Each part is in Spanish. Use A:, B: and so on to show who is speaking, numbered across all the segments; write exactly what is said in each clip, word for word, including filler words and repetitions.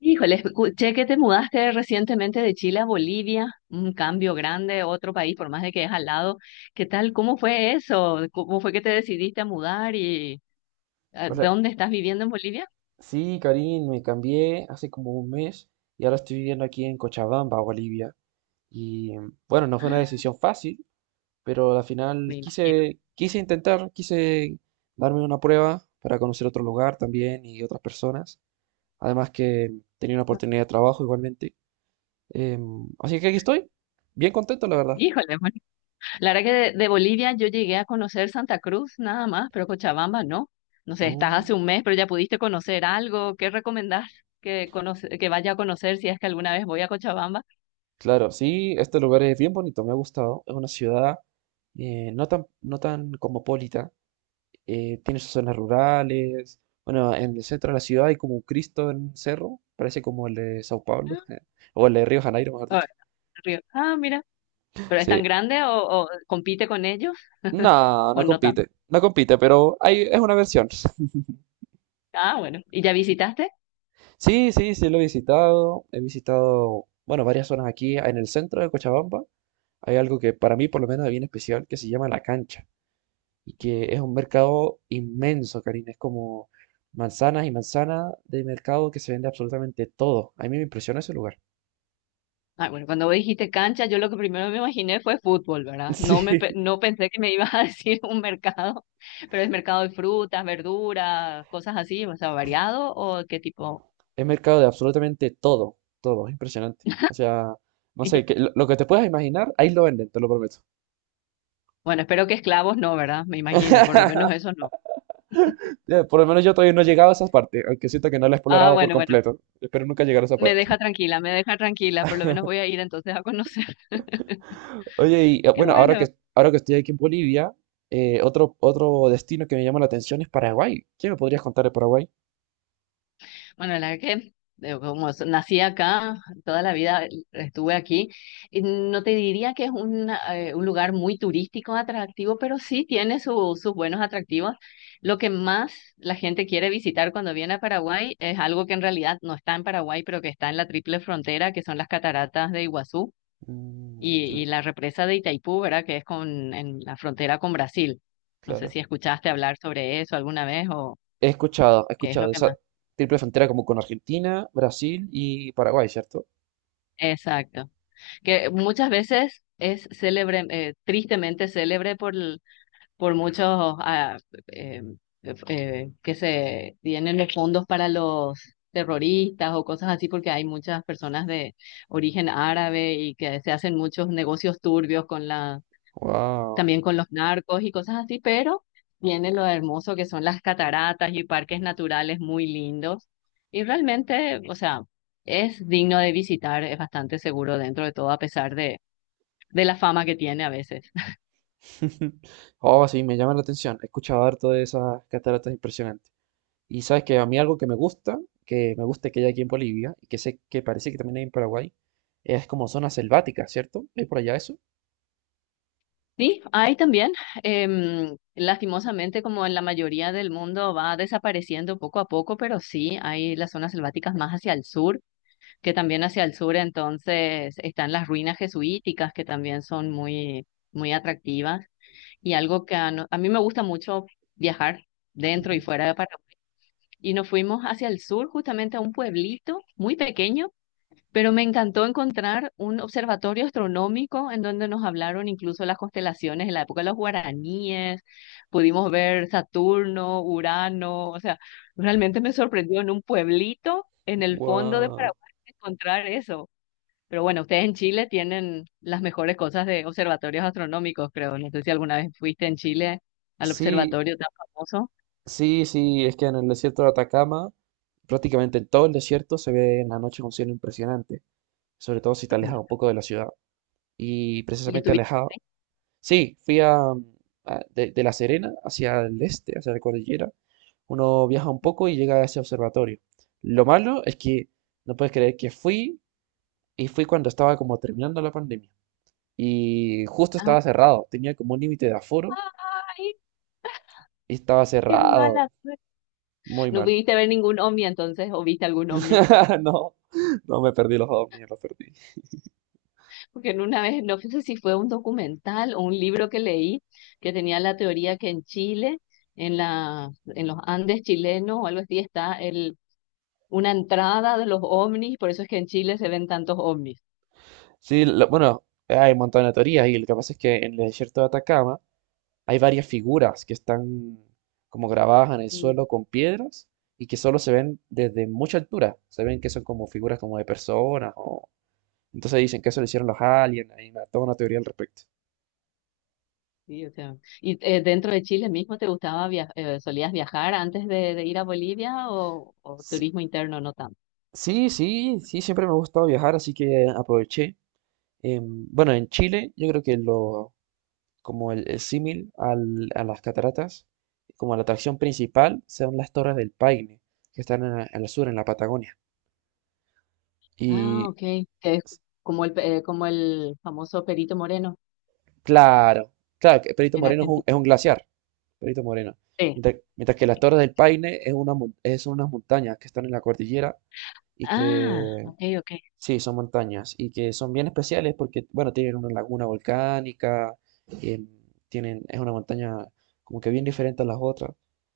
A: Híjole, escuché que te mudaste recientemente de Chile a Bolivia, un cambio grande, otro país, por más de que es al lado. ¿Qué tal? ¿Cómo fue eso? ¿Cómo fue que te decidiste a mudar y ah,
B: O sea,
A: dónde estás viviendo en Bolivia?
B: sí, Karim, me cambié hace como un mes y ahora estoy viviendo aquí en Cochabamba, Bolivia. Y bueno, no fue una
A: Ah,
B: decisión fácil, pero al
A: me
B: final
A: imagino.
B: quise, quise intentar, quise darme una prueba para conocer otro lugar también y otras personas. Además que tenía una oportunidad de trabajo igualmente. Em, así que aquí estoy, bien contento, la verdad.
A: Híjole, bueno, la verdad que de, de Bolivia yo llegué a conocer Santa Cruz nada más, pero Cochabamba no. No sé, estás
B: Oh,
A: hace un mes, pero ya pudiste conocer algo. ¿Qué recomendás que, conoce- que vaya a conocer si es que alguna vez voy a Cochabamba?
B: claro, sí, este lugar es bien bonito, me ha gustado. Es una ciudad eh, no tan, no tan cosmopolita, eh, tiene sus zonas rurales. Bueno, en el centro de la ciudad hay como un Cristo en un cerro, parece como el de Sao Paulo,
A: Ah,
B: o el de Río Janeiro, mejor
A: ah,
B: dicho.
A: Río. Ah, mira. ¿Pero es tan
B: Sí.
A: grande o, o compite con ellos
B: No,
A: o
B: no
A: no tanto?
B: compite, no compite, pero hay, es una versión.
A: Ah, bueno. ¿Y ya visitaste?
B: Sí, sí, sí, lo he visitado. He visitado, bueno, varias zonas aquí en el centro de Cochabamba. Hay algo que para mí por lo menos es bien especial que se llama La Cancha y que es un mercado inmenso, Karina. Es como manzanas y manzanas de mercado que se vende absolutamente todo. A mí me impresiona ese lugar.
A: Ah, bueno, cuando vos dijiste cancha, yo lo que primero me imaginé fue fútbol, ¿verdad?
B: Sí,
A: No me pe- no pensé que me ibas a decir un mercado, pero es mercado de frutas, verduras, cosas así, o sea, variado o qué tipo.
B: es mercado de absolutamente todo, todo, es impresionante. O sea, no sé, que, lo, lo que te puedas imaginar, ahí lo venden, te lo prometo.
A: Bueno, espero que esclavos no, ¿verdad? Me imagino, por lo menos eso no.
B: Ya. Por lo menos yo todavía no he llegado a esa parte, aunque siento que no la he
A: Ah,
B: explorado por
A: bueno, bueno,
B: completo. Espero nunca llegar a esa
A: me
B: parte.
A: deja tranquila, me deja tranquila, por lo menos voy a ir entonces a conocer.
B: Oye, y eh,
A: Qué
B: bueno, ahora
A: bueno.
B: que, ahora que estoy aquí en Bolivia, eh, otro, otro destino que me llama la atención es Paraguay. ¿Qué me podrías contar de Paraguay?
A: Bueno, la verdad que eh, como s- nací acá, toda la vida estuve aquí, y no te diría que es un, eh, un lugar muy turístico atractivo, pero sí tiene su- sus buenos atractivos. Lo que más la gente quiere visitar cuando viene a Paraguay es algo que en realidad no está en Paraguay, pero que está en la triple frontera, que son las cataratas de Iguazú
B: Mm,
A: y, y
B: chale,
A: la represa de Itaipú, ¿verdad? Que es con, en la frontera con Brasil. No sé si
B: claro.
A: escuchaste hablar sobre eso alguna vez o
B: He escuchado, he
A: qué es
B: escuchado
A: lo
B: de
A: que más.
B: esa triple frontera como con Argentina, Brasil y Paraguay, ¿cierto?
A: Exacto. Que muchas veces es célebre, eh, tristemente célebre por, el- por muchos ah, eh, eh, que se tienen los fondos para los terroristas o cosas así, porque hay muchas personas de origen árabe y que se hacen muchos negocios turbios con la,
B: Wow.
A: también con los narcos y cosas así, pero tiene lo hermoso que son las cataratas y parques naturales muy lindos. Y realmente, o sea, es digno de visitar, es bastante seguro dentro de todo, a pesar de de la fama que tiene a veces.
B: Oh, sí, me llama la atención. He escuchado harto de esas cataratas impresionantes. Y sabes que a mí algo que me gusta, que me gusta que hay aquí en Bolivia, y que sé que parece que también hay en Paraguay, es como zona selvática, ¿cierto? ¿Hay por allá eso?
A: Sí, hay también, em, lastimosamente, como en la mayoría del mundo, va desapareciendo poco a poco, pero sí hay las zonas selváticas más hacia el sur, que también hacia el sur entonces están las ruinas jesuíticas, que también son muy, muy atractivas. Y algo que a, no- a mí me gusta mucho viajar dentro y
B: Ujú.
A: fuera de Paraguay. Y nos fuimos hacia el sur, justamente a un pueblito muy pequeño. Pero me encantó encontrar un observatorio astronómico en donde nos hablaron incluso las constelaciones en la época de los guaraníes, pudimos ver Saturno, Urano, o sea, realmente me sorprendió en un pueblito en el fondo de
B: Wow.
A: Paraguay encontrar eso. Pero bueno, ustedes en Chile tienen las mejores cosas de observatorios astronómicos, creo. No sé si alguna vez fuiste en Chile al
B: Sí,
A: observatorio tan famoso
B: sí, sí, es que en el desierto de Atacama, prácticamente en todo el desierto se ve en la noche un cielo impresionante, sobre todo si te alejas un poco de la ciudad. Y
A: y
B: precisamente
A: estuviste
B: alejado,
A: ahí.
B: sí, fui a, a- de, de La Serena hacia el este, hacia la cordillera. Uno viaja un poco y llega a ese observatorio. Lo malo es que no puedes creer que fui y fui cuando estaba como terminando la pandemia. Y justo
A: Ah,
B: estaba cerrado, tenía como un límite de aforo
A: ¡ay,
B: y estaba
A: qué mala!
B: cerrado. Muy
A: No
B: mal.
A: pudiste ver ningún ovni entonces, o viste algún ovni.
B: No, no me perdí los ovnis, los perdí.
A: Porque en una vez, no sé si fue un documental o un libro que leí, que tenía la teoría que en Chile, en la, en los Andes chilenos o algo así, está el, una entrada de los ovnis, por eso es que en Chile se ven tantos ovnis.
B: Sí, lo- bueno, hay un montón de teorías y lo que pasa es que en el desierto de Atacama hay varias figuras que están como grabadas en el
A: Sí,
B: suelo con piedras y que solo se ven desde mucha altura. Se ven que son como figuras como de personas o, entonces dicen que eso lo hicieron los aliens, hay una- toda una teoría al respecto.
A: sí, o sea, ¿y eh, dentro de Chile mismo te gustaba viajar, solías viajar antes de, de ir a Bolivia o, o
B: Sí,
A: turismo interno no tanto?
B: sí, sí, sí, siempre me ha gustado viajar, así que aproveché. Em, bueno, en Chile yo creo que lo, como el, el símil al- a las cataratas, como la atracción principal, son las Torres del Paine, que están en- al sur, en la Patagonia.
A: Ah,
B: Y
A: ok, que es
B: s-
A: como el, pe- eh, como el famoso Perito Moreno
B: claro, claro, que Perito
A: en
B: Moreno es un,
A: Argentina.
B: es un glaciar, Perito Moreno.
A: Sí.
B: Mientras, mientras que las Torres del Paine es una, mon- es unas montañas que están en la cordillera y
A: Ah,
B: que
A: ok, ok.
B: sí, son montañas y que son bien especiales porque, bueno, tienen una laguna volcánica, em, tienen, es una montaña como que bien diferente a las otras,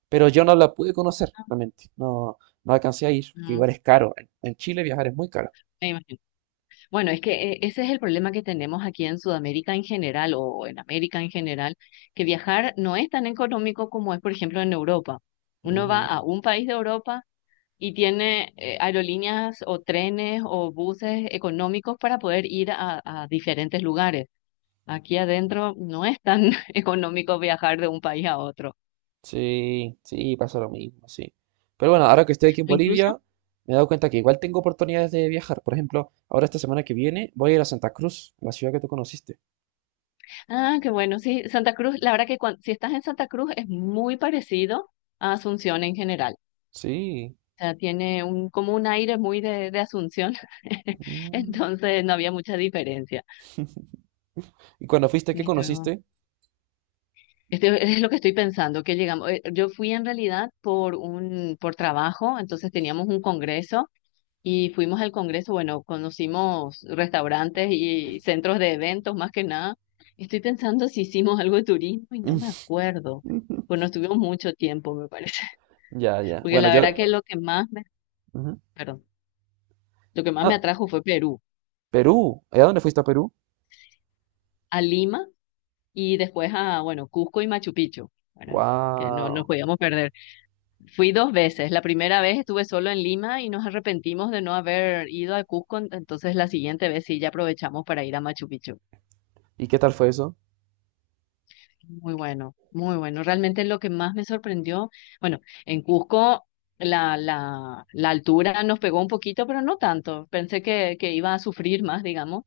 B: pero yo no la pude conocer realmente, no, no alcancé a ir porque
A: Mm,
B: igual es caro, en, en Chile viajar es muy caro.
A: me imagino. Bueno, es que eh, ese es el problema que tenemos aquí en Sudamérica en general o en América en general, que viajar no es tan económico como es, por ejemplo, en Europa. Uno va
B: Ujú.
A: a un país de Europa y tiene eh, aerolíneas o trenes o buses económicos para poder ir a, a diferentes lugares. Aquí adentro no es tan económico viajar de un país a otro.
B: Sí, sí, pasa lo mismo, sí. Pero bueno, ahora que estoy aquí en
A: O incluso.
B: Bolivia, me he dado cuenta que igual tengo oportunidades de viajar. Por ejemplo, ahora esta semana que viene voy a ir a Santa Cruz, la ciudad que tú conociste.
A: Ah, qué bueno, sí, Santa Cruz, la verdad que cuan- si estás en Santa Cruz es muy parecido a Asunción en general. O
B: Sí.
A: sea, tiene un, como un aire muy de, de Asunción,
B: Mm.
A: entonces no había mucha diferencia.
B: ¿Y cuando fuiste, qué
A: Esto,
B: conociste?
A: esto es lo que estoy pensando, que llegamos, eh, yo fui en realidad por un, por trabajo, entonces teníamos un congreso. Y fuimos al congreso, bueno, conocimos restaurantes y centros de eventos más que nada. Estoy pensando si hicimos algo de turismo y no me acuerdo.
B: Ujú.
A: Pues no estuvimos mucho tiempo, me parece.
B: Ya, ya.
A: Porque
B: Bueno,
A: la
B: yo...
A: verdad que lo que más me,
B: Ujú.
A: perdón, lo que más me
B: Ah,
A: atrajo fue Perú,
B: Perú. ¿Y a dónde fuiste a Perú?
A: a Lima y después a, bueno, Cusco y Machu Picchu, ¿verdad? Que no nos
B: Wow.
A: podíamos perder. Fui dos veces. La primera vez estuve solo en Lima y nos arrepentimos de no haber ido a Cusco, entonces la siguiente vez sí ya aprovechamos para ir a Machu Picchu.
B: ¿Y qué tal fue eso?
A: Muy bueno, muy bueno. Realmente lo que más me sorprendió, bueno, en Cusco la, la, la altura nos pegó un poquito, pero no tanto. Pensé que, que iba a sufrir más, digamos,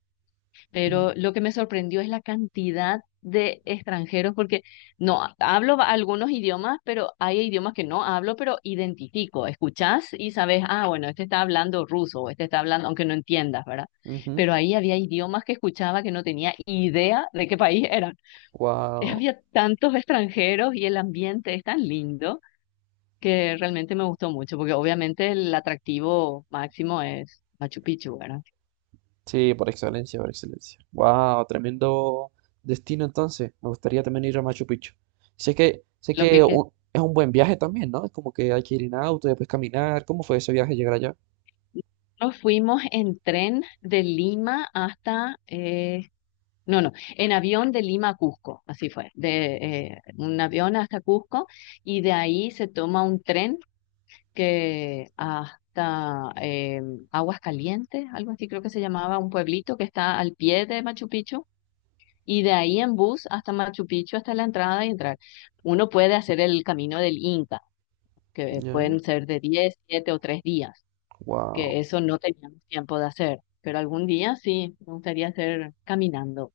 B: Ujú,
A: pero lo que me sorprendió es la cantidad de extranjeros, porque no hablo ba- algunos idiomas, pero hay idiomas que no hablo, pero identifico, escuchás y sabes, ah, bueno, este está hablando ruso, o este está hablando, aunque no entiendas, ¿verdad?
B: ujú.
A: Pero ahí había idiomas que escuchaba que no tenía idea de qué país era. Eh,
B: Wow.
A: había tantos extranjeros y el ambiente es tan lindo que realmente me gustó mucho, porque obviamente el atractivo máximo es Machu Picchu, ¿verdad?
B: Sí, por excelencia, por excelencia. Wow, tremendo destino entonces. Me gustaría también ir a Machu Picchu. Sé que, sé
A: Lo que,
B: que
A: que
B: u- es un buen viaje también, ¿no? Es como que hay que ir en auto y después caminar. ¿Cómo fue ese viaje llegar allá?
A: nos fuimos en tren de Lima hasta, eh, no, no, en avión de Lima a Cusco, así fue, de eh, un avión hasta Cusco y de ahí se toma un tren que hasta eh, Aguas Calientes, algo así creo que se llamaba, un pueblito que está al pie de Machu Picchu. Y de ahí en bus hasta Machu Picchu, hasta la entrada y entrar. Uno puede hacer el camino del Inca, que
B: Ya.
A: pueden ser de diez siete o tres días,
B: Wow.
A: que eso no teníamos tiempo de hacer. Pero algún día sí, me gustaría hacer caminando.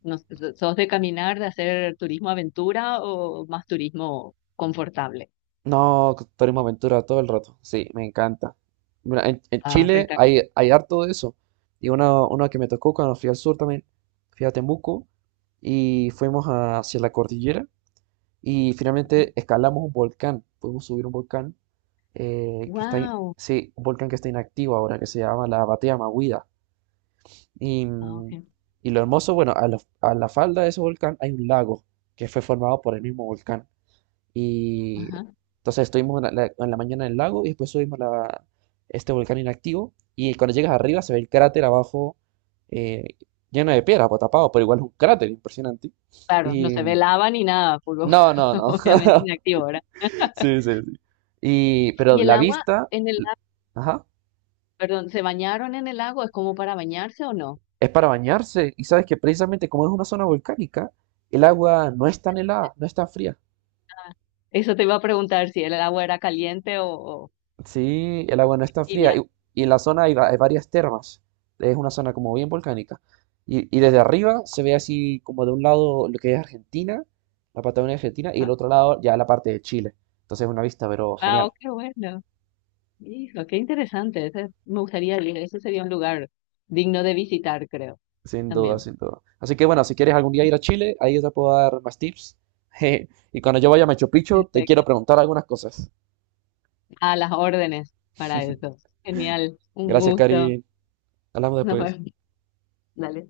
A: No sé, so- ¿sos de caminar, de hacer turismo aventura o más turismo confortable?
B: No, Turismo Aventura todo el rato. Sí, me encanta. Mira, en, en
A: Ah,
B: Chile
A: Freita.
B: hay, hay harto de eso. Y una, una que me tocó cuando fui al sur también, fui a Temuco y fuimos a- hacia la cordillera y finalmente escalamos un volcán. Pudimos subir un volcán eh, que está, in-
A: Wow.
B: sí, un volcán que está inactivo ahora, que se llama la Batea Mahuida. Y,
A: Ah,
B: mm,
A: ok.
B: y lo hermoso, bueno, a la, a la falda de ese volcán hay un lago que fue formado por el mismo volcán. Y
A: Ajá.
B: entonces estuvimos en la, la- en la mañana en el lago y después subimos la, este volcán inactivo. Y cuando llegas arriba se ve el cráter abajo eh, lleno de piedra, pues, tapado, pero igual es un cráter impresionante.
A: Claro, no
B: Y
A: se ve lava ni nada, porque
B: no, no,
A: obviamente
B: no.
A: inactivo, ¿verdad?
B: Sí, sí, sí. Y, pero
A: Y el
B: la
A: agua,
B: vista,
A: en.
B: l- ajá,
A: Perdón, ¿se bañaron en el agua? ¿Es como para bañarse o no?
B: es para bañarse. Y sabes que precisamente como es una zona volcánica, el agua no es tan helada, no es tan fría.
A: Eso te iba a preguntar si el agua era caliente o, o
B: Sí, el agua no está fría.
A: tibia.
B: Y, y en la zona hay, va- hay varias termas. Es una zona como bien volcánica. Y, y desde arriba se ve así como de un lado lo que es Argentina, la Patagonia Argentina, y el
A: Ajá.
B: otro lado ya la parte de Chile. Entonces es una vista, pero
A: Ah, oh,
B: genial.
A: qué bueno. Hijo, qué interesante. Ese- me gustaría ir. Eso sería un lugar digno de visitar, creo.
B: Sin duda,
A: También.
B: sin duda. Así que bueno, si quieres algún día ir a Chile, ahí yo te puedo dar más tips. Y cuando yo vaya a Machu Picchu, te quiero
A: Perfecto.
B: preguntar algunas cosas.
A: A las órdenes para eso. Genial. Un
B: Gracias,
A: gusto.
B: Karin. Hablamos
A: Nos
B: después.
A: vemos. Dale.